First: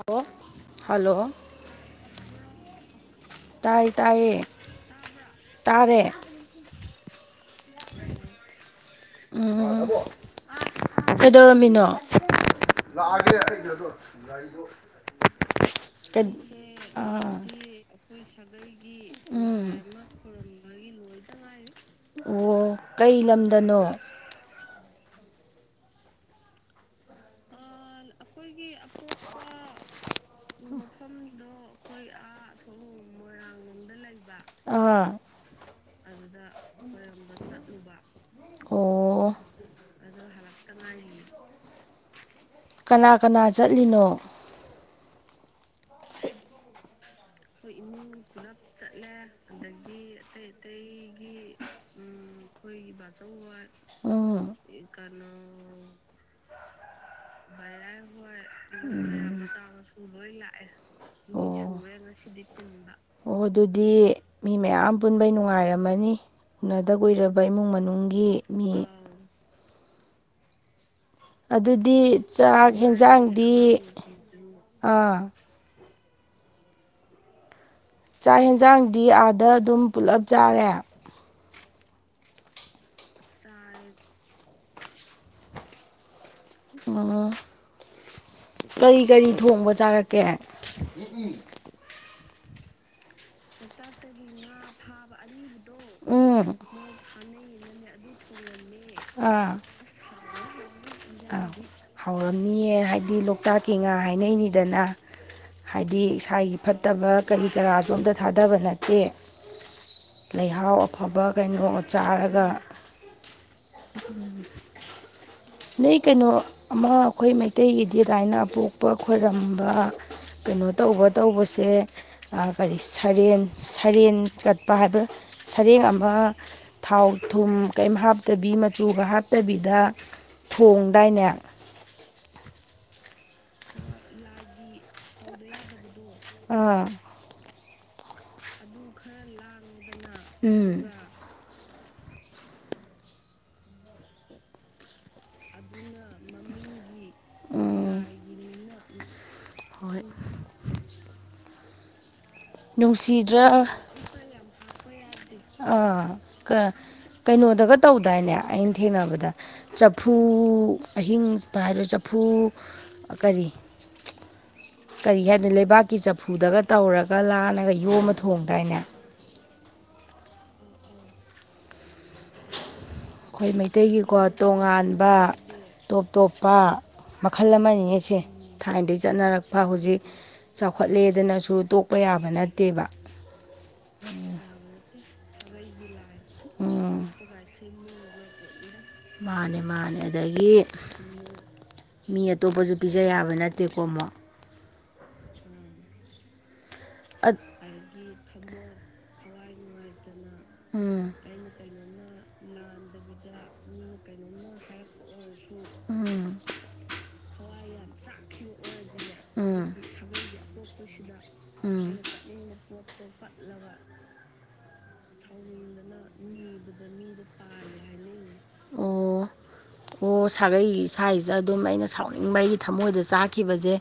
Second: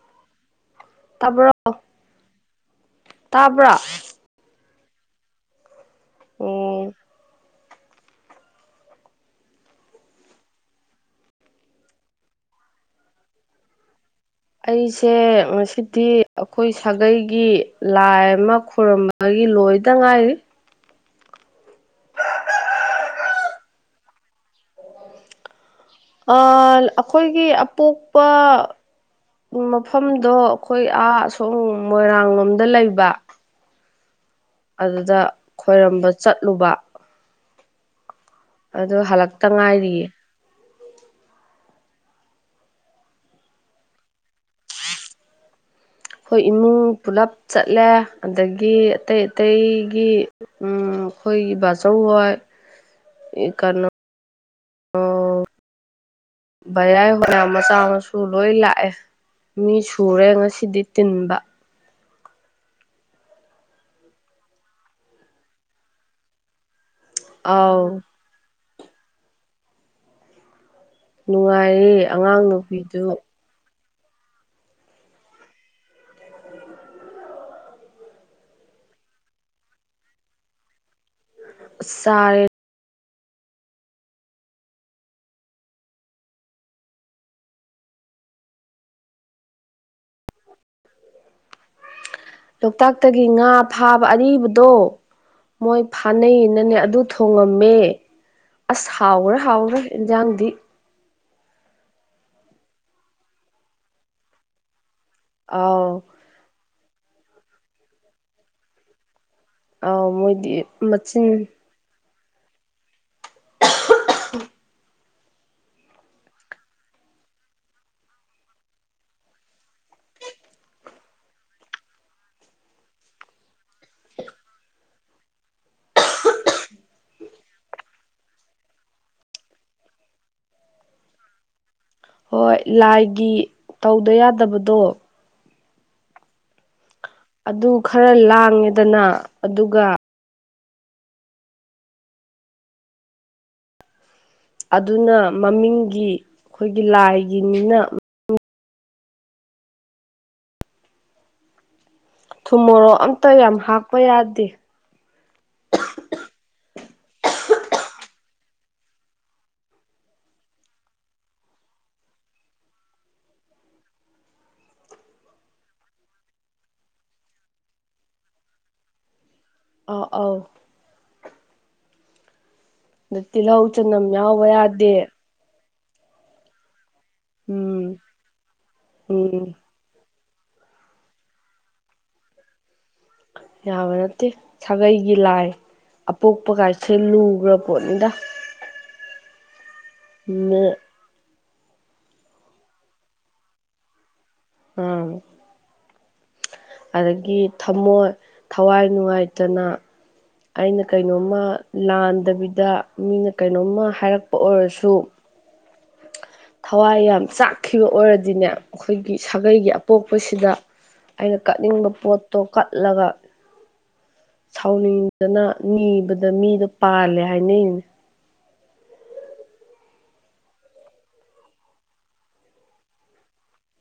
hello hello ꯇꯕ ꯇꯥꯏ ꯇꯥꯏꯌꯦ ꯇꯥꯔꯦ ꯎꯝ ꯎꯝ ꯀꯩꯗꯧꯔꯝꯃꯤꯅꯣꯑꯒ ꯑꯩꯁꯦ ꯉꯁꯤꯗꯤ ꯑꯩꯈꯣꯏ ꯑꯥ ꯁꯥꯒꯩꯒꯤ ꯂꯥꯏ ꯑꯃ ꯈꯨꯔꯨꯝꯝꯕ ꯃꯥꯒꯤ ꯂꯣꯏꯗ ꯉꯥꯏꯔꯤ ꯑꯣ ꯀꯩ ꯂꯝꯗꯅꯣ ꯑꯩꯈꯣꯏꯒꯤ ꯑꯄꯣꯛꯄ ꯃꯐꯝꯗꯣ ꯑꯩꯈꯣꯏ ꯑꯥꯁꯨꯝ ꯃꯣꯏꯔꯥꯡ ꯂꯣꯝꯗ ꯂꯩꯕ ꯑꯥ ꯑꯗꯨꯗ ꯈꯣꯏꯔꯝꯕ ꯆꯠꯂꯨꯕ ꯑꯣ ꯍꯜꯂꯛꯇ ꯉꯥꯏꯔꯤꯌꯦ ꯀꯅꯥ ꯀꯅꯥ ꯆꯠꯂꯤꯅꯣ ꯑꯩꯈꯣꯏ ꯏꯃꯨꯡ ꯄꯨꯂꯞ ꯆꯠꯂꯦ ꯑꯗꯒꯤ ꯑꯇꯩ ꯑꯇꯩꯒꯤ ꯎꯝ ꯍꯣꯏ ꯖꯔꯧ ꯍ ꯑ ꯀꯩꯅꯣ ꯚꯌꯥꯏ ꯍꯣꯅ ꯃꯆꯥ ꯃꯁꯨ ꯂꯣꯏ ꯂꯥꯛꯑꯦ ꯃꯤ ꯁꯨꯔꯦ ꯉꯁꯤꯗꯤ ꯇꯤꯟꯕ ꯑꯣ ꯑꯗꯨꯗꯤ ꯃꯤ ꯃꯌꯥꯝ ꯄꯨꯟꯕꯩ ꯅꯨꯡꯉꯥꯏꯔꯝꯃꯅꯤ ꯎꯅꯗ ꯀꯨꯏꯔꯕ ꯏꯃꯨꯡ ꯑꯥꯎ ꯃꯅꯨꯡꯒꯤ ꯃꯤ ꯑꯗꯨꯗꯤ ꯅꯨꯡꯉꯥꯏꯔꯦ ꯑꯉꯥꯡ ꯆꯥꯛ ꯅꯨꯄꯤꯗꯨ ꯌꯦꯟꯖꯥꯡꯗꯤ ꯑꯥ ꯆꯥꯛ ꯌꯦꯟꯁꯥꯡꯗꯤ ꯑꯥꯗ ꯑꯗꯨꯝ ꯄꯨꯜꯂꯞ ꯆꯥꯔꯦ ꯁꯔꯦ ꯎꯝ ꯀꯔꯤ ꯀꯔꯤ ꯊꯣꯡꯕ ꯆꯥꯔꯛꯀꯦ ꯎꯝ ꯎꯝ ꯂꯣꯛꯇꯥꯛꯇꯒꯤ ꯉꯥ ꯐꯥꯕ ꯑꯔꯤꯕꯗꯣ ꯃꯣꯏ ꯎꯝ ꯐꯥꯅꯩꯅꯅꯦ ꯑꯗꯨ ꯊꯣꯡꯉꯝꯃꯦ ꯑꯁ ꯍꯥꯎꯈ꯭ꯔꯦ ꯑꯥ ꯍꯥꯎꯔꯦ ꯌꯦꯟꯖꯥꯡꯗꯤ ꯍꯥꯎꯔꯝꯅꯤꯌꯦ ꯍꯥꯏꯗꯤ ꯂꯣꯛꯇꯥꯛꯀꯤ ꯉꯥ ꯍꯥꯏꯅꯩꯅꯤꯗꯅ ꯍꯥꯏꯗꯤ ꯑꯥꯎ ꯏꯁꯥꯒꯤ ꯐꯠꯇꯕ ꯀꯔꯤ ꯀꯔꯥꯁꯨ ꯑꯝꯇ ꯊꯥꯗꯕ ꯅꯠꯇꯦ ꯑꯥꯎ ꯃꯣꯏꯗꯤ ꯂꯩꯍꯥꯎ ꯑꯐꯕ ꯃꯆꯤꯟ ꯀꯩꯅꯣ ꯆꯥꯔꯒ ꯎꯝ ꯅꯩ ꯀꯩꯅꯣ ꯑꯃ ꯑꯩꯈꯣꯏ ꯃꯩꯇꯩꯒꯤꯗꯤ ꯂꯥꯏꯅ ꯄꯣꯛꯄ ꯈꯣꯏꯔꯝꯕ ꯀꯩꯅꯣ ꯇꯧꯕ ꯇꯧꯕꯁꯦ ꯀꯔꯤ ꯁꯔꯦꯡ ꯁꯔꯦꯡ ꯀꯠꯄ ꯍꯥꯏꯕ ꯁꯔꯦꯡ ꯑꯃ ꯊꯥꯎ ꯊꯨꯝ ꯀꯔꯤꯝ ꯍꯥꯞꯇꯕꯤ ꯃꯆꯨꯒ ꯍꯥꯞꯇꯕꯤꯗ ꯊꯣꯡꯗꯥꯏꯅꯦ ꯍꯣꯏ ꯂꯥꯏꯒꯤ ꯇꯧꯗ ꯌꯥꯗꯕꯗꯣ [unintelligible] ꯑꯥ ꯑꯗꯨ ꯈꯔ ꯂꯥꯡꯉꯦꯗꯅ ꯑꯗꯨꯒ ꯎꯝ ꯑꯗꯨꯅ ꯃꯃꯤꯡꯒꯤ ꯑꯩꯈꯣꯏꯒꯤ ꯂꯥꯏꯒꯤꯅꯤꯅ ꯍꯣꯏ ꯊꯨꯝꯃꯣꯔꯣꯛ ꯑꯝꯇ ꯌꯥꯝ ꯍꯥꯞꯄ ꯌꯥꯗꯦ ꯑꯥ ꯀꯩꯅꯣꯗꯒ ꯇꯧꯗꯥꯏꯅꯦ ꯑꯩꯅ ꯊꯦꯡꯅꯕꯗ ꯆꯐꯨ ꯑꯍꯤꯡꯕ ꯍꯥꯏꯕ꯭ꯔ ꯆꯐꯨ ꯀꯔꯤ ꯀꯔꯤ ꯍꯥꯏꯅꯣ ꯂꯩꯕꯥꯛꯀꯤ ꯆꯐꯨꯗꯒ ꯇꯧꯔꯒ ꯂꯥꯟꯅꯒ ꯌꯣꯝꯃ ꯊꯣꯡꯗꯥꯏꯅꯦ ꯑ ꯑꯥꯎ ꯑꯗ ꯑꯩꯈꯣꯏ ꯇꯤꯜꯍꯧ ꯆꯅꯝ ꯃꯩꯇꯩꯒꯤꯀꯣ ꯌꯥꯎꯕ ꯌꯥꯗꯦ ꯇꯣꯉꯥꯟꯕ ꯇꯣꯞ ꯇꯣꯞꯄ ꯃꯈꯜ ꯎꯝ ꯑꯃꯅꯤꯅꯦꯁꯦ ꯊꯥꯏꯅꯗꯒꯤ ꯎꯝ ꯆꯠꯅꯔꯛꯄ ꯍꯧꯖꯤꯛ ꯆꯥꯎꯈꯠꯂꯦꯗꯅꯁꯨ ꯇꯣꯛꯄ ꯌꯥꯕ ꯅꯠꯇꯦꯕ ꯌꯥꯕ ꯅꯠꯇꯦ ꯁꯥꯒꯩꯒꯤ ꯂꯥꯏ ꯑꯄꯣꯛꯄ ꯀꯥꯏꯁꯦ ꯎꯝ ꯂꯨꯈ꯭ꯔ ꯄꯣꯠꯅꯤꯗ ꯃꯥꯅꯦ ꯃꯥꯅꯦ ꯑꯗꯒꯤ ꯃꯤ ꯑꯇꯣꯞꯄꯁꯨ ꯄꯤꯖ ꯌꯥꯕ ꯅꯠꯇꯦꯀꯣ ꯑꯃꯛ ꯎꯝ ꯑꯗꯒꯤ ꯊꯃꯣꯏ ꯊꯋꯥꯏ ꯅꯨꯡꯉꯥꯏꯇꯅ ꯑꯩꯅ ꯎꯝ ꯀꯩꯅꯣꯝꯃ ꯂꯥꯟꯗꯕꯤꯗ ꯃꯤꯅ ꯀꯩꯅꯣꯝꯃ ꯍꯥꯏꯔꯛꯄ ꯑꯣꯏꯔꯁꯨ ꯎꯝ ꯊꯋꯥꯏ ꯌꯥꯝ ꯆꯥꯛꯈꯤꯕ ꯑꯣꯏꯔꯗꯤꯅꯦ ꯑꯩꯈꯣꯏꯒꯤ ꯁꯥꯒꯩꯒꯤ ꯎꯝ ꯑꯄꯣꯛꯄꯁꯤꯗ ꯑꯩꯅ ꯎꯝ ꯀꯠꯅꯤꯡꯕ ꯄꯣꯠꯇꯣ ꯀꯠꯂꯒ [unintelligible] ꯁꯥꯎꯅꯤꯡꯗꯅ ꯅꯤꯕꯗ ꯃꯤꯗꯣ ꯄꯥꯜꯂꯦ ꯍꯥꯏꯅꯩꯅꯦ ꯑꯣ ꯑꯣ ꯁꯥꯒꯩ ꯏꯁꯥꯁꯤꯗ ꯑꯗꯨꯝ ꯑꯩꯅ ꯁꯥꯎꯅꯤꯡꯕꯒꯤ ꯊꯃꯣꯏꯗ ꯆꯥꯈꯤꯕꯁꯦ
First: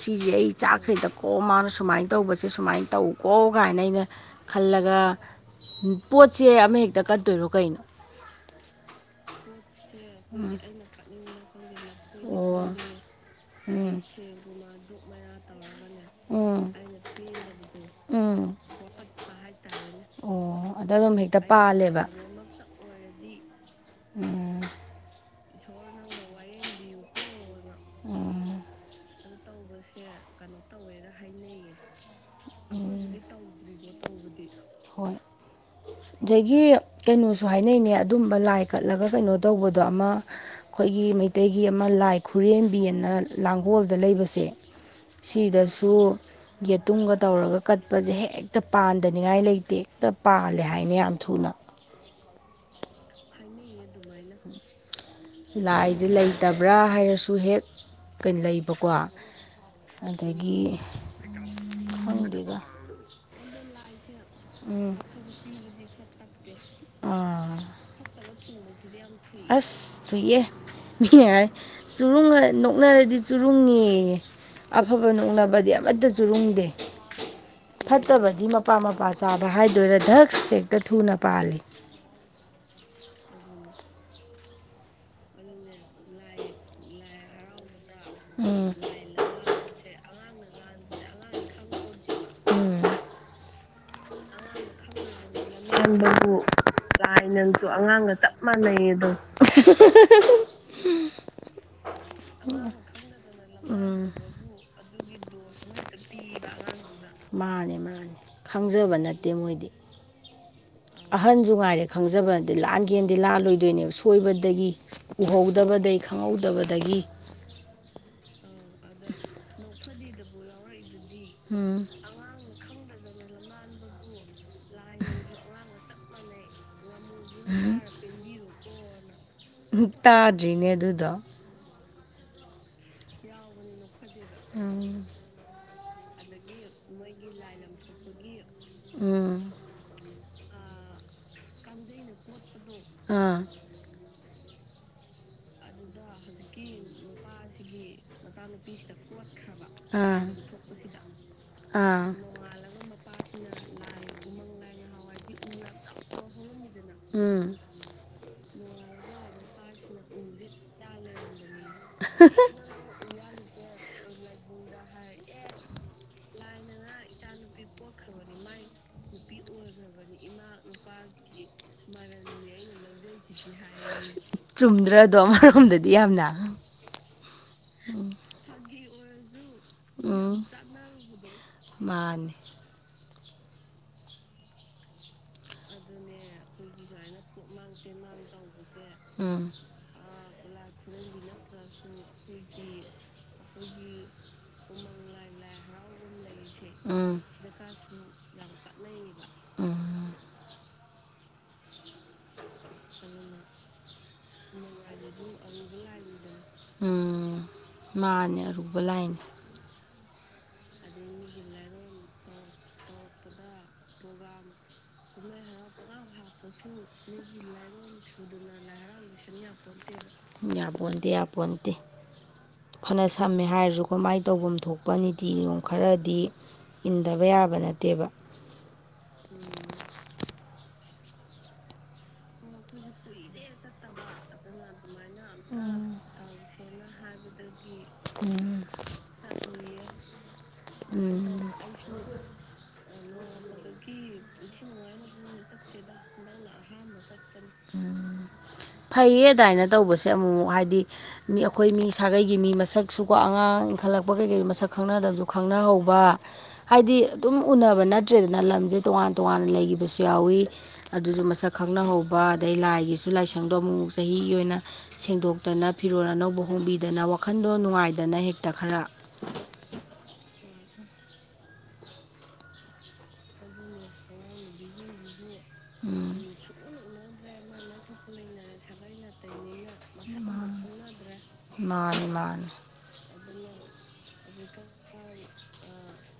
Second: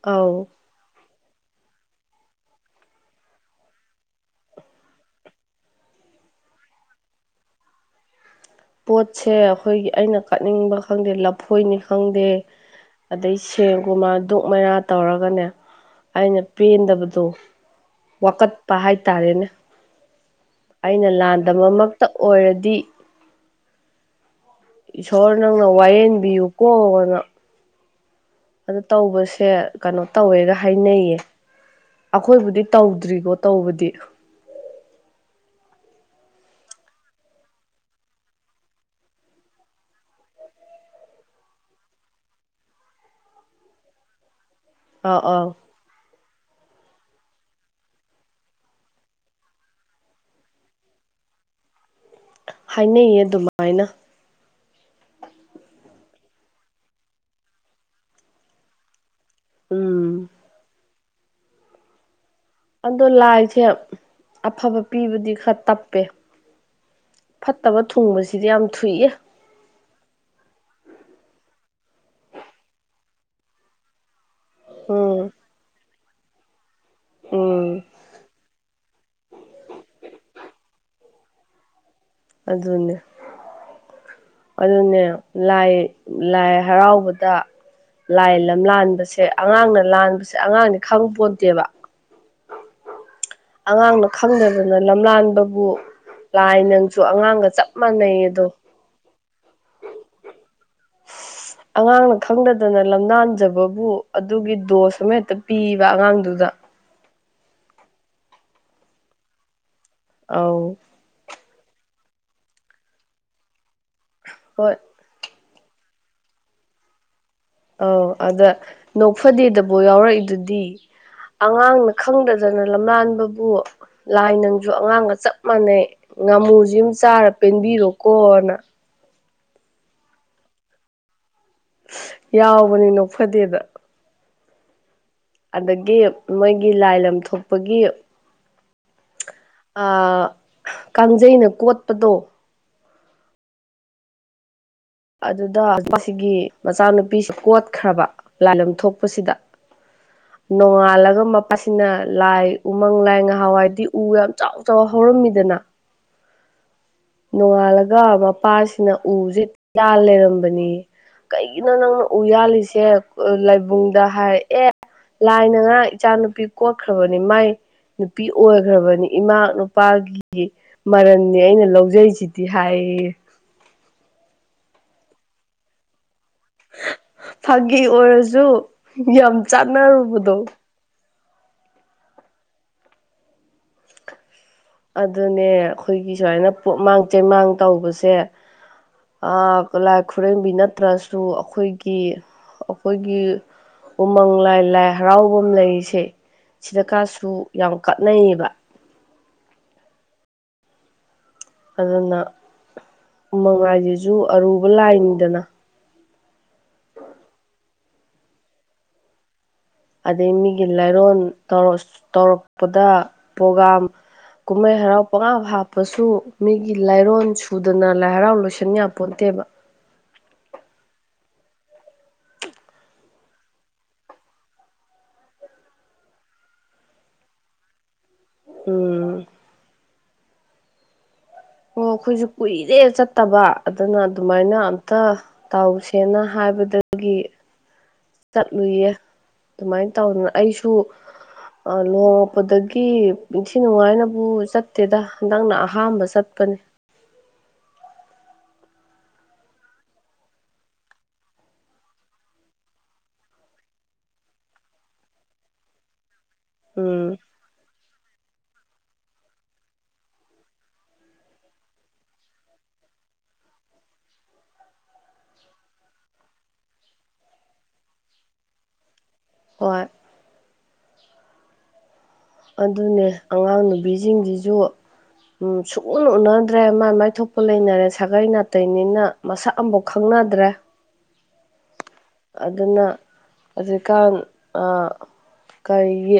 ꯁꯤꯁꯦ ꯑꯧ ꯑꯩ ꯆꯥꯛꯈ꯭ꯔꯦꯗ ꯀꯣ ꯃꯥꯅ ꯁꯨꯃꯥꯏꯅ ꯇꯧꯕꯁꯦ ꯁꯨꯃꯥꯏꯅ ꯇꯧꯀꯣ ꯀꯥꯏꯅ ꯑꯩꯅ ꯈꯜꯂꯒ ꯄꯣꯠꯁꯦ ꯑꯃꯍꯦꯛꯇ ꯀꯠꯇꯣꯏꯔꯣ ꯀꯩꯅꯣ ꯄꯣꯠꯁꯦ ꯑꯩꯈꯣꯏꯒꯤ ꯑꯩꯅ ꯀꯠꯅꯤꯡꯕ ꯈꯪꯗꯦ ꯂꯐꯣꯏꯅꯤ ꯈꯪꯗꯦ ꯑꯣ ꯑꯗꯩ ꯎꯝ ꯁꯦꯡꯒꯨꯝꯕ ꯗꯨꯛ ꯃꯩꯔꯥ ꯇꯧꯔꯒꯅꯦ ꯑꯩꯅ ꯎꯝ ꯄꯦꯟꯗꯕꯗꯣ ꯎꯝ ꯋꯥꯀꯠꯄ ꯍꯥꯏꯇꯥꯔꯦꯅꯦ ꯑꯣ ꯑꯗ ꯑꯩꯅ ꯑꯗꯨꯝ ꯍꯦꯛꯇ ꯄꯥꯜꯂꯦꯕ ꯂꯥꯟꯗꯝꯃꯛꯇ ꯑꯣꯏꯔꯗꯤ ꯎꯝ ꯏꯁꯣꯔ ꯅꯪꯅ ꯋꯥꯌꯦꯟꯕꯤꯌꯨꯀꯣꯅ ꯎꯝ ꯑꯗ ꯇꯧꯕꯁꯦ ꯀꯩꯅꯣ ꯇꯧꯋꯦꯒ ꯍꯥꯏꯅꯩꯌꯦ ꯑꯩꯈꯣꯏꯕꯨꯗꯤ ꯇꯧꯗ꯭ꯔꯤꯀꯣ ꯇꯧꯕꯗꯤ [unintelligible] ꯑꯗꯒꯤ ꯀꯩꯅꯣꯁꯨ ꯍꯥꯏꯅꯩꯅꯦ ꯑꯗꯨꯝꯕ ꯂꯥꯏ ꯀꯠꯂꯒ ꯀꯩꯅꯣ ꯇꯧꯕꯗꯣ ꯑꯃ ꯑꯩꯈꯣꯏꯒꯤ ꯃꯩꯇꯩꯒꯤ ꯑꯃ ꯂꯥꯏ ꯈꯨꯔꯦꯝꯕꯤ ꯑꯅ ꯂꯥꯡꯒꯣꯜꯗ ꯂꯩꯕꯁꯦ ꯑꯥ ꯑꯥ ꯁꯤꯗꯁꯨ ꯌꯦꯇꯨꯝꯒ ꯇꯧꯔꯒ ꯀꯠꯄꯁꯦ ꯍꯦꯛꯇ ꯄꯥꯟꯗꯅꯤꯡꯉꯥꯏ ꯂꯩꯇꯦ ꯍꯦꯛꯇ ꯄꯥꯜꯂꯦ ꯍꯥꯏꯅ ꯌꯥꯝ ꯊꯨꯅ ꯍꯥꯏꯅꯩꯌꯦ ꯑꯗꯨꯃꯥꯏꯅ ꯂꯥꯏꯁꯦ ꯂꯩꯇꯕ꯭ꯔꯥ ꯍꯥꯏꯔꯁꯨ ꯍꯦꯛ ꯀꯩ ꯂꯩꯕꯀꯣ ꯎꯝ ꯑꯗꯒꯤ ꯈꯪꯗꯦꯗ ꯑꯗꯣ ꯂꯥꯏꯁꯦ ꯑꯐꯕ ꯎꯝ ꯄꯤꯕꯗꯤ ꯈꯔ ꯇꯞꯄꯦ ꯑꯥ ꯐꯠꯇꯕ ꯊꯨꯡꯕꯁꯤꯗꯤ ꯌꯥꯝ ꯊꯨꯏꯑꯦ ꯑꯁ ꯊꯨꯏꯌꯦ ꯃꯤꯅꯦ ꯍꯥꯏꯔ ꯆꯨꯔꯨꯡ ꯅꯣꯛꯅꯔꯗꯤ ꯆꯨꯔꯨꯡꯉ‌ꯦ ꯑꯐꯕ ꯎꯝ ꯅꯣꯛꯅꯕꯗꯤ ꯑꯃꯠꯇ ꯆꯨꯔꯨꯡꯗꯦ ꯎꯝ ꯐꯠꯇꯕꯗꯤ ꯃꯄꯥ ꯃꯄꯥ ꯆꯥꯕ ꯍꯥꯏꯗꯣꯏꯔꯥ ꯙꯛꯁ ꯍ‌ꯦꯛꯇ ꯊꯨꯅ ꯄꯥꯜꯂꯤ ꯑꯗꯨꯅ‌ꯦ ꯑꯗꯨꯅꯦ ꯂꯥꯏ ꯂꯥꯏ ꯍꯔꯥꯎꯕꯗ ꯂꯥꯏ ꯎꯝ ꯂꯥꯝꯂꯥꯟꯕꯁꯦ ꯑꯉꯥꯡꯅ ꯂꯥꯟꯕꯁꯦ ꯑꯉꯥꯡꯗꯤ ꯈꯪ ꯄꯣꯟꯠꯇꯦꯕ ꯎꯝ ꯑꯉꯥꯡꯅ ꯈꯪꯗꯗꯅ ꯂꯝꯂꯥꯟꯕ ꯂꯟꯕꯕꯨ ꯂꯥꯏ ꯅꯪꯁꯨ ꯆꯞ ꯑꯉꯥꯡꯒ ꯃꯥꯟꯅꯩ ꯆꯞ ꯑꯗꯣ ꯃꯥꯟꯅꯩꯌꯦꯗꯣ ꯎꯝ ꯑꯉꯥꯡꯅ ꯈꯪꯗꯗꯅ ꯂꯝꯅꯥꯟꯖꯕꯕꯨ ꯎꯝ ꯑꯗꯨꯒꯤ ꯗꯣꯁ ꯑꯃ ꯍꯦꯛꯇ ꯄꯤꯌ‌ꯦꯕ ꯑꯉꯥꯡꯗꯨꯗ ꯃꯥꯅꯦ ꯃꯥꯅꯦ ꯈꯪꯖꯕ ꯅꯠꯇꯦ ꯃꯣꯏꯗꯤ ꯑꯥꯎ ꯑꯍꯟꯁꯨ ꯉꯥꯏꯔꯦ ꯈꯪꯖꯕꯅꯗ‌ꯦ ꯂꯥꯟꯒꯦꯟꯗꯤ ꯂꯥꯜꯂꯣꯏꯗꯣꯏꯅꯦꯕ ꯁꯣꯏꯕꯗꯒꯤ ꯍꯣꯏ ꯎꯍꯧꯗꯕꯗꯒꯤ ꯈꯪꯍꯧꯗꯕꯗꯒꯤ ꯑꯧ ꯑꯗ ꯅꯣꯛꯐꯗꯦꯗꯕꯨ ꯌꯥꯎꯔꯛꯏꯗꯨꯗꯤ ꯎꯝ ꯑꯉꯥꯡꯅ ꯈꯪꯗꯗꯅ ꯂꯝꯂꯥꯟꯕꯕꯨ ꯂꯥꯏ ꯅꯪꯁꯨ ꯑꯉꯥꯡꯒ ꯆꯞ ꯃꯥꯟꯅꯩ ꯉꯥꯃꯨꯖꯤꯝ ꯆꯥꯔ ꯄꯦꯟꯕꯤꯔꯣꯀꯣꯅ ꯎꯝ ꯇꯥꯗ꯭ꯔꯤꯅꯦ ꯑꯗꯨꯗꯣ ꯌꯥꯎꯕꯅꯤ ꯅ‌ꯣꯛꯐꯗ‌ꯦꯗ ꯑꯝ ꯑꯗꯒꯤ ꯃꯣꯏꯒꯤ ꯂꯥꯏ ꯂꯝ ꯊꯣꯛꯄꯒꯤ ꯒꯤ ꯎꯝ ꯑꯥ ꯀꯥꯡꯖꯩꯅ ꯀꯣꯠꯄꯗꯣ ꯑꯥ ꯑꯗꯨꯗ ꯅꯨꯄꯥꯁꯤꯒꯤ ꯃꯆꯥꯅꯨꯄꯤꯁꯤ ꯀꯣꯠꯈ꯭ꯔꯕ ꯂꯥꯏꯂꯝ ꯊꯣꯛꯄꯁꯤꯗ ꯑꯥ ꯅꯣꯡꯉꯥꯜꯂꯒ ꯃꯄꯥꯁꯤꯅ ꯑꯥ ꯂꯥꯏ ꯎꯃꯪ ꯂꯥꯏ ꯉꯍꯥꯎꯋꯥꯏꯗꯤ ꯎ ꯌꯥꯝ ꯆꯥꯎ ꯆꯥꯎ ꯍꯧꯔꯝꯃꯤꯗꯅ ꯎꯝ ꯅꯣꯡꯉꯥꯜꯂꯒ ꯃꯄꯥꯁꯤꯅ ꯎꯁꯦ ꯌꯥꯜ ꯂꯩꯔꯝꯕꯅꯤ ꯀꯩꯒꯤꯅꯣ ꯅꯪꯅ ꯎ ꯌꯥꯜꯂꯤꯁꯦ ꯂꯥꯏꯕꯨꯡꯗ ꯍꯥꯏ ꯑꯦ ꯂꯥꯏꯅ ꯉꯥꯔꯡ ꯏꯆꯥꯅꯨꯄꯤ ꯀꯣꯛꯠꯈ꯭ꯔꯕꯅꯤ ꯃꯥꯏ ꯅꯨꯄꯤ ꯑꯣꯏꯈ꯭ꯔꯕꯅꯤ ꯏꯃꯥꯛ ꯅꯨꯄꯥꯒꯤ ꯃꯔꯟꯅꯤ ꯑꯩꯅ ꯂꯧꯖ ꯖꯩꯁꯤꯗꯤ ꯍꯥꯏꯌꯦ ꯆꯨꯝꯗ꯭ꯔꯗꯣ ꯑꯃꯔꯣꯝꯗꯗꯤ ꯌꯥꯝꯅ ꯐꯥꯒꯤ ꯑꯣꯏꯔꯁꯨ ꯌꯥꯝ ꯆꯥꯟꯅꯔꯨꯕꯗꯣ ꯎꯝ ꯃꯥꯅꯤ ꯑꯗꯨꯅꯦ ꯑꯩꯈꯣꯏꯒꯤ ꯁꯨꯃꯥꯏꯅ ꯄꯨꯃꯥꯡ ꯆꯩꯃꯥꯡ ꯇꯧꯕꯁꯦ ꯎꯝ ꯂꯥꯏ ꯈꯨꯔꯦꯝꯕꯤ ꯅꯠꯇ꯭ꯔꯁꯨ ꯑꯩꯈꯣꯏꯒꯤ ꯀꯤ ꯑꯩꯈꯣꯏꯒꯤ ꯎꯃꯪ ꯂꯥꯏ ꯂꯥꯏ ꯍꯔꯥꯎꯐꯝ ꯂꯩꯔꯤꯁꯦ ꯎꯝ ꯁꯤꯗꯀꯥꯁꯨ ꯌꯥꯝ ꯀꯥꯠꯅꯩꯌꯦꯕ ꯑꯝ ꯑꯗꯨꯅ ꯎꯃꯪꯂꯥꯏꯁꯤꯁꯨ ꯑꯔꯨꯕ ꯂꯥꯏꯅꯤꯗꯅ ꯎꯝ ꯃꯥꯅꯦ ꯑꯔꯨꯕ ꯂꯥꯏꯅꯦ ꯑꯗꯒꯤ ꯃꯤꯒꯤ ꯂꯥꯏꯔꯣꯟ ꯇꯧꯔꯁ ꯇꯧꯔꯛꯄꯗ ꯄ꯭ꯔꯣꯒꯥꯝ ꯀꯨꯝꯃꯩ ꯍꯔꯥꯎ ꯄꯪꯍꯞ ꯍꯥꯞꯄꯁꯨ ꯃꯤꯒꯤ ꯂꯥꯏꯔꯣꯟ ꯁꯨꯗꯅ ꯂꯥꯏ ꯍꯔꯥꯎ ꯂꯣꯏꯁꯟ ꯌꯥꯄꯣꯠꯇꯦꯕ ꯌꯥꯄꯣꯟꯇꯦ ꯌꯥꯄꯣꯟꯇꯦ ꯐꯅ ꯁꯝꯃꯦ ꯍꯥꯏꯔꯖꯨꯀꯣ ꯃꯥꯏ ꯇꯧꯕꯝ ꯊꯣꯛꯄ ꯅꯤꯇꯤ ꯅꯤꯌꯣꯝ ꯈꯔꯗꯤ ꯏꯟꯗꯕ ꯌꯥꯕ ꯅꯠꯇꯦꯕ ꯎꯝ ꯑꯣ ꯑꯩꯈꯣꯏꯖꯨ ꯀꯨꯏꯔꯦ ꯆꯠꯇꯕ ꯑꯗꯨꯅ ꯑꯗꯨꯃꯥꯏꯅ ꯑꯝꯇ ꯇꯧꯁꯦꯅ ꯍꯥꯏꯕꯗꯒꯤ ꯆꯠꯂꯨꯏꯌꯦ ꯑꯗꯨꯃꯥꯏ ꯇꯧꯗꯅ ꯑꯩꯁꯨ ꯎꯝ ꯑ ꯂꯨꯍꯣꯡꯉꯛꯄꯗꯒꯤ ꯏꯟꯊꯤ ꯅꯨꯡꯉꯥꯏꯅꯕꯨ ꯆꯠꯇꯦꯗ ꯍꯟꯗꯛꯅ ꯑꯍꯥꯝꯕ ꯆꯠꯄꯅꯤ ꯐꯩꯌꯦ ꯑꯗꯥꯏꯅꯦ ꯇꯧꯕꯁꯦ ꯑꯃꯨꯛ ꯑꯃꯨꯛ ꯍꯥꯏꯗꯤ ꯃꯤ ꯑꯩꯈꯣꯏ ꯃꯤ ꯁꯥꯒꯩꯒꯤ ꯃꯤ ꯃꯁꯛꯁꯨꯀꯣ ꯑꯉꯥꯡ ꯏꯟꯈꯠꯂꯛꯄ ꯀꯩꯀꯩ ꯃꯁꯛ ꯈꯪꯅꯗꯕꯖꯨ ꯈꯪꯅꯍꯧꯕ ꯍꯥꯏꯗꯤ ꯎꯝ ꯑꯗꯨꯝ ꯎꯅꯕ ꯅꯠꯇ꯭ꯔꯦꯗꯅ ꯂꯝꯖꯦ ꯇꯣꯉꯥꯟ ꯇꯣꯉꯥꯟꯅ ꯂꯩꯒꯤꯕꯁꯨ ꯌꯥꯎꯋꯤ ꯑꯗꯨꯁꯨ ꯃꯁꯛ ꯈꯪꯅꯍꯧꯕ ꯑꯗꯩ ꯂꯥꯏꯒꯤꯁꯨ ꯂꯥꯏꯁꯪꯗꯣ ꯑꯃꯨꯛꯃꯨꯛ ꯆꯍꯤꯒꯤ ꯑꯣꯏꯅ ꯁꯦꯡꯗꯣꯛꯇꯅ ꯐꯤꯔꯣꯜ ꯑꯅꯧꯕ ꯍꯣꯡꯕꯤꯗꯅ ꯋꯥꯈꯟꯗꯣ ꯅꯨꯡꯉꯥꯏꯗꯅ ꯍꯦꯛꯇ ꯈꯔ ꯍꯣꯏ ꯑꯗꯨꯅꯦ ꯑꯉꯥꯡ ꯅꯨꯨꯕꯤꯖꯤꯡꯖꯤꯖꯨ ꯎꯝ ꯁꯨꯛꯎꯟ ꯎꯅ ꯇ꯭ꯔꯦ ꯃꯥꯥꯏ ꯃꯥꯏ ꯊꯣꯛꯄ ꯂꯩꯅꯔꯦ ꯁꯥꯒꯩ ꯅꯥꯇꯩꯅꯤꯅ ꯃꯁꯛ ꯑꯝꯕꯧ ꯈꯪꯅꯗ꯭ꯔꯦ ꯃꯥꯅꯤ ꯃꯥꯅꯤ ꯑꯗꯨꯅ ꯍꯧꯖꯤꯛꯀꯥꯟ ꯑ ꯀꯔꯤꯒꯤ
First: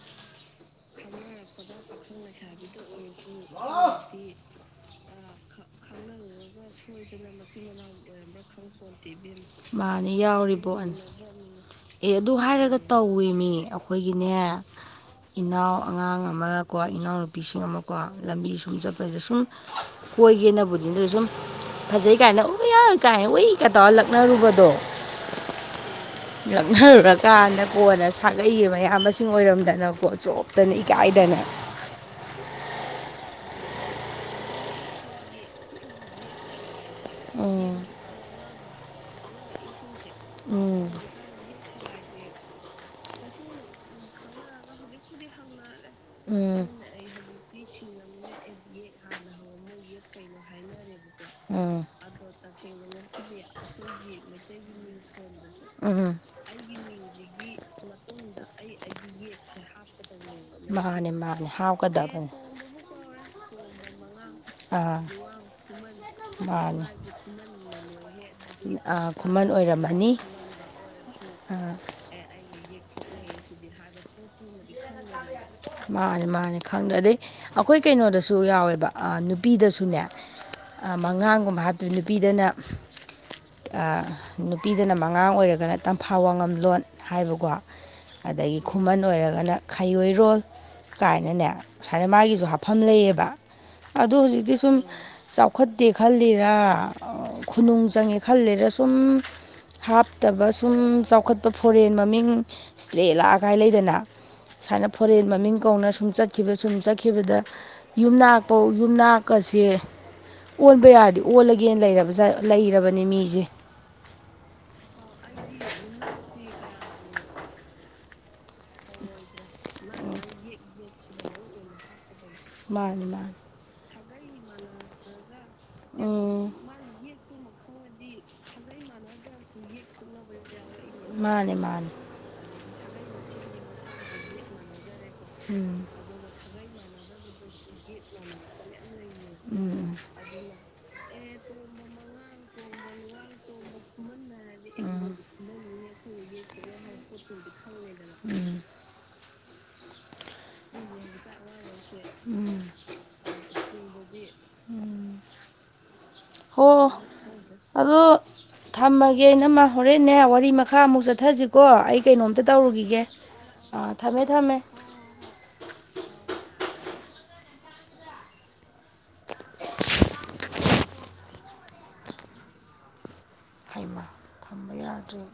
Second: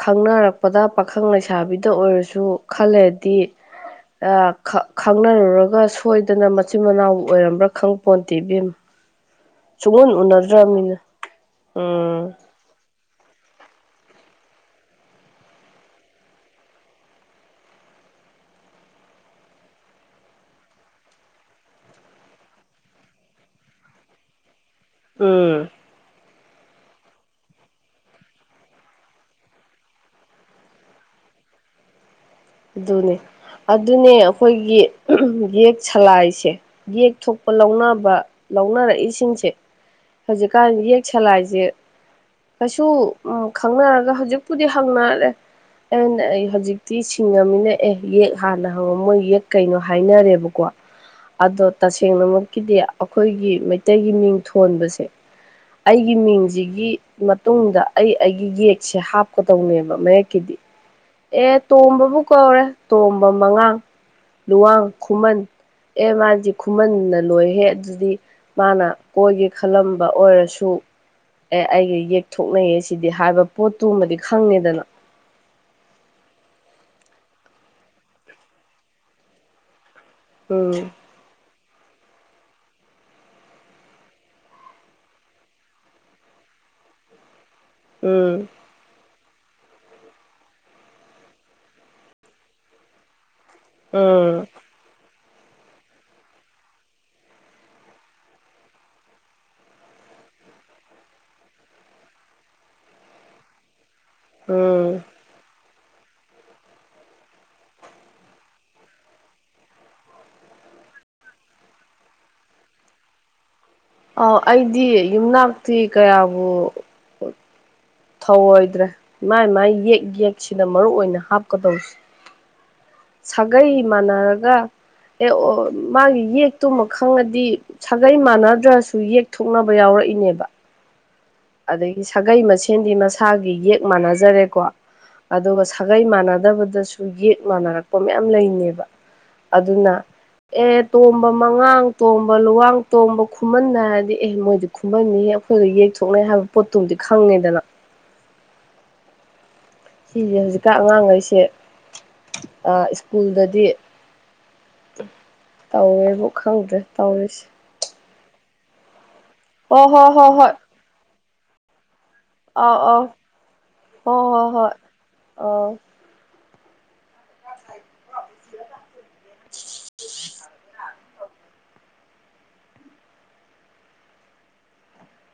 ꯈꯪꯅꯔꯛ ꯄꯗ ꯄꯥꯈꯪ ꯂꯩꯁꯥꯕꯤꯗ ꯑꯣꯏꯔꯁꯨ ꯈꯜ ꯂꯩꯔꯗꯤ ꯑ ꯈ ꯈꯪꯅꯔꯨꯔꯒ ꯁꯣꯏꯗꯅ ꯃꯆꯤꯟ ꯃꯅꯥꯎ ꯑꯣꯏꯔꯝꯕ꯭ꯔꯥ ꯈꯪꯄꯣꯟꯇꯦ ꯏꯕꯦꯝꯃ ꯃꯥꯅꯦ ꯁꯨꯡꯎꯟ ꯌꯥꯎꯔꯤꯄꯣꯠꯅꯤ ꯎꯅꯗ꯭ꯔꯕꯅꯤꯅ ꯑꯦ ꯑꯗꯨ ꯎꯝ ꯍꯥꯏꯔꯒ ꯇꯧꯋꯦꯃꯤ ꯑꯩꯈꯣꯏꯒꯤꯅꯦ ꯏꯅꯥꯎ ꯑꯉꯥꯡ ꯑꯃ ꯀꯣꯏ ꯏꯅꯥꯎꯅꯨꯄꯤꯁꯤꯡ ꯑꯃꯀꯣ ꯂꯝꯕꯤ ꯁꯨꯝ ꯆꯠꯄꯁꯤꯗ ꯁꯨꯝ ꯀꯣꯏꯒꯦꯅꯕꯨꯗꯤ ꯅꯣꯏ ꯁꯨꯝ ꯐꯖꯩ ꯀꯥꯏꯅ ꯎꯏꯌꯥ ꯀꯥꯏ ꯎꯏꯀ ꯇꯧꯔ ꯂꯛꯅꯔꯨꯕꯗꯣ ꯎꯝ [inaudible] ꯂꯛꯅꯔꯨꯔꯀꯥꯟꯗ ꯀꯣꯟꯅ ꯁꯥꯒꯩꯒꯤ ꯃꯌꯥꯝꯕꯁꯤꯡ ꯑꯣꯏꯔꯝꯗꯅꯀꯣ ꯆꯣꯞꯇꯅ ꯏꯀꯥꯏꯗꯅ ꯑꯗꯨꯅꯦ ꯑꯗꯨꯅꯦ ꯑꯩꯈꯣꯏꯒꯤ ꯌꯦꯛ ꯁꯂꯥꯏꯁꯦ ꯌꯦꯛ ꯊꯣꯛꯄ ꯂꯧꯅꯕ ꯂꯧꯅꯔꯛꯏꯁꯤꯡꯁꯦ ꯍꯧꯖꯤꯛꯀꯥꯟ ꯌꯦꯛ ꯁꯂꯥꯏꯖꯦ ꯀꯩꯁꯨ ꯎꯝ ꯈꯪꯅꯔꯒ ꯍꯧꯖꯤꯛꯄꯨꯗꯤ ꯍꯪꯅꯔꯦ ꯑꯩꯅ ꯑꯩ ꯎꯝ ꯍꯧꯖꯤꯛꯇꯤ ꯁꯤꯡꯉꯝꯅꯤꯅ ꯑꯦ ꯌꯦꯛ ꯍꯥꯟꯅ ꯍꯪꯉꫭ ꯃꯣꯏ ꯌꯦꯛ ꯀꯩꯅꯣ ꯍꯥꯏꯅꯔꯦꯕꯀꯣ ꯑꯗꯣ ꯎꯝ ꯇꯁꯦꯡꯅꯃꯛꯀꯤꯗꯤ ꯑꯈꯣꯏꯒꯤ ꯃꯩꯇꯩꯒꯤ ꯃꯤꯡ ꯊꯣꯟꯕꯁꯦ ꯎꯝ ꯑꯩꯒꯤ ꯃꯤꯡꯖꯤꯒꯤ ꯃꯇꯨꯡꯗ ꯑꯩ ꯑꯩꯒꯤ ꯌꯦꯛꯁꯦ ꯍꯥꯞꯀꯗꯧꯅꯦꯕ ꯃꯌꯦꯛ ꯃꯥꯅꯦ ꯃꯥꯅꯦ ꯍꯥꯝꯀꯗꯥꯕ ꯀꯧꯔꯦ ꯇꯣꯝꯕ ꯃꯉꯥꯡ ꯂꯨꯋꯥꯡ ꯑꯥ ꯈꯨꯃꯟ ꯑꯦ ꯃꯥꯖꯤ ꯃꯥꯅꯦ ꯈꯨꯃꯟꯅ ꯂꯣꯏꯍꯦ ꯑꯗꯨꯗꯤ ꯃꯥꯅ ꯑꯥ ꯀꯣꯏꯒꯦ ꯈꯨꯃꯟ ꯈꯜꯂꯝꯕ ꯑꯣꯏꯔꯝꯃꯅꯤ ꯑꯣꯏꯔꯁꯨ ꯑꯦ ꯑꯩꯒ ꯌꯦꯛ ꯊꯣꯛꯅꯩꯌꯦꯁꯤꯗꯤ ꯍꯥꯏꯕ ꯄꯣꯠꯇꯨꯃꯗꯤ ꯈꯪꯉꯦꯗꯅ ꯃꯥꯅꯤ ꯃꯥꯅꯤ ꯈꯪꯗ꯭ꯔ ꯑꯗꯩ ꯑꯩꯈꯣꯏ ꯀꯩꯅꯣꯗꯁꯨ ꯌꯥꯎꯋꯦꯕ ꯑ ꯅꯨꯄꯤꯗꯁꯨꯅꯦ ꯎꯝ ꯃꯉꯥꯡꯒꯨꯝꯕ ꯍꯥꯝꯇꯣꯏ ꯅꯨꯄꯤꯗꯅ ꯑ ꯅꯨꯄꯤꯗꯅ ꯃꯉꯥꯡ ꯑꯣꯏꯔꯒꯅ ꯇꯝꯐꯥ ꯋꯥꯉꯝꯂꯣꯟ ꯍꯥꯏꯕꯀꯣ ꯎꯝ ꯑꯗꯒꯤ ꯈꯨꯃꯟ ꯑꯣꯏꯔꯒꯅ ꯈꯥꯏꯌꯣꯔꯣꯜ ꯀꯥꯏꯅꯅꯦ ꯁꯥꯏꯅ ꯃꯥꯒꯤꯖꯨ ꯍꯥꯞꯐꯝ ꯂꯩꯌꯦꯕ ꯑꯗꯨ ꯎꯝ ꯍꯧꯖꯤꯛꯇꯤ ꯁꯨꯝ ꯆꯥꯎꯈꯠꯇꯦ ꯈꯜꯂꯤꯔꯥ ꯈꯨꯅꯨꯡ ꯆꯪꯉꯦ ꯈꯜꯂꯤꯔꯥ ꯁꯨꯝ ꯍꯥꯞꯇꯕ ꯁꯨꯝ ꯆꯥꯎꯈꯠꯄ ꯐꯣꯔꯦꯟ ꯃꯃꯤꯡ ꯏꯁꯇ꯭ꯔꯦꯂꯥ ꯀꯥꯏ ꯂꯩꯗꯅ ꯎꯝ ꯁꯥꯏꯅ ꯐꯣꯔꯦꯟ ꯃꯃꯤꯡ ꯀꯧꯅ ꯁꯨꯝ ꯆꯠꯈꯤꯕ ꯁꯨꯝ ꯆꯠꯈꯤꯕꯗ ꯌꯨꯝꯅꯥꯛꯄꯧ ꯌꯨꯝꯅꯥꯛꯀꯁꯦ ꯑꯣꯟꯕ ꯌꯥꯔꯗꯤ ꯑꯣꯜꯂꯒꯦꯅ ꯂꯩꯔꯕꯖꯠ ꯂꯩꯔꯕꯅꯤ ꯃꯤꯖꯦ ꯑꯧ ꯑꯩꯗꯤ ꯌꯨꯝꯅꯥꯛꯇꯤ ꯀꯌꯥꯕꯨ ꯊꯧꯑꯣꯏꯗ꯭ꯔꯦ ꯃꯥꯏ ꯃꯥꯏ ꯌꯦꯛ ꯌꯦꯛꯁꯤꯅ ꯃꯔꯨ ꯑꯣꯏꯅ ꯍꯥꯞꯀꯗꯧꯁꯤ ꯃꯥꯅꯤ ꯃꯥꯅꯤ ꯒꯩ ꯃꯥꯟꯅꯔꯒ ꯑꯦ ꯑꫭ ꯃꯥꯒꯤ ꯎꯝ ꯌꯦꯛꯇꯨꯃ ꯈꯪꯉꯗꯤ ꯁꯥꯒꯩ ꯃꯥꯟꯅꯗ꯭ꯔꯁꯨ ꯌꯦꯛꯊꯣꯛꯅꯕ ꯌꯥꯎꯔꯛꯏꯅꯦꯕ ꯃꯥꯅꯦ ꯃꯥꯅꯦ ꯑꯗꯒꯤ ꯁꯥꯒꯩ ꯃꯁꯦꯟꯗꯤ ꯃꯁꯥꯒꯤ ꯌꯦꯛ ꯃꯥꯟꯅꯖꯔꯦꯀꯣ ꯑꯗꯨꯒ ꯁꯥꯒꯩ ꯃꯥꯟꯅꯗꯕꯗꯁꯨ ꯌꯦꯛ ꯃꯥꯟꯅꯔꯛꯄ ꯃꯌꯥꯝ ꯂꯩꯔꯤꯅꯦꯕ ꯑꯗꯨꯅ ꯑꯦ ꯇꯣꯝꯕ ꯃꯪꯉꯥꯡ ꯇꯣꯝꯕ ꯂꯨꯋꯥꯡ ꯇꯣꯝꯕ ꯈꯨꯃꯟꯅ ꯍꯥꯏꯔꯗꯤ ꯑꯦ ꯃꯣꯏꯗꯤ ꯈꯨꯃꯟ ꯅꯤꯍꯦ ꯑꯩꯈꯣꯏꯗ ꯌꯦꯛꯊꯣꯛꯅꯩ ꯍꯥꯏꯕ ꯄꯣꯠꯇꯨꯝꯗꯤ ꯑꯣ ꯈꯪꯉꯦꯗꯅ ꯇꯗꯤꯁ ꯂꯩꯒ [unintelligible] ꯁꯤꯖꯦ ꯍꯧꯖꯤꯛꯀꯥꯟ ꯑꯉꯥꯡꯒꯩꯁꯦ ꯑ ꯏꯁ꯭ꯀꯨꯜꯗꯗꯤ ꯇꯧꯋꯦꯕꯨ ꯈꯪꯗ꯭ꯔꯦ ꯇꯧꯔꯤꯁꯦ ꯑꯗꯨ ꯊꯝꯃꯒꯦ ꯏꯅꯝꯃꯥ ꯍꯣ ꯍꯣ ꯍꯣꯔꯦꯟꯅꯦ ꯍꯣ ꯍꯣꯏ ꯋꯥꯔꯤ ꯃꯈꯥ ꯑꯃꯨꯛ ꯆꯠꯊꯖꯤꯀꯣ ꯑꯩ ꯀꯩꯅꯣꯝꯇ ꯑꯥꯎ ꯇꯧꯔꯨꯒꯤꯒꯦ ꯑꯥꯎ ꯑꯥ ꯊꯝꯃꯦ ꯊꯝꯃꯦ ꯑꯧ [inaudible] ꯍꯩꯃꯥ ꯊꯝꯕ ꯌꯥꯗ꯭ꯔꯦ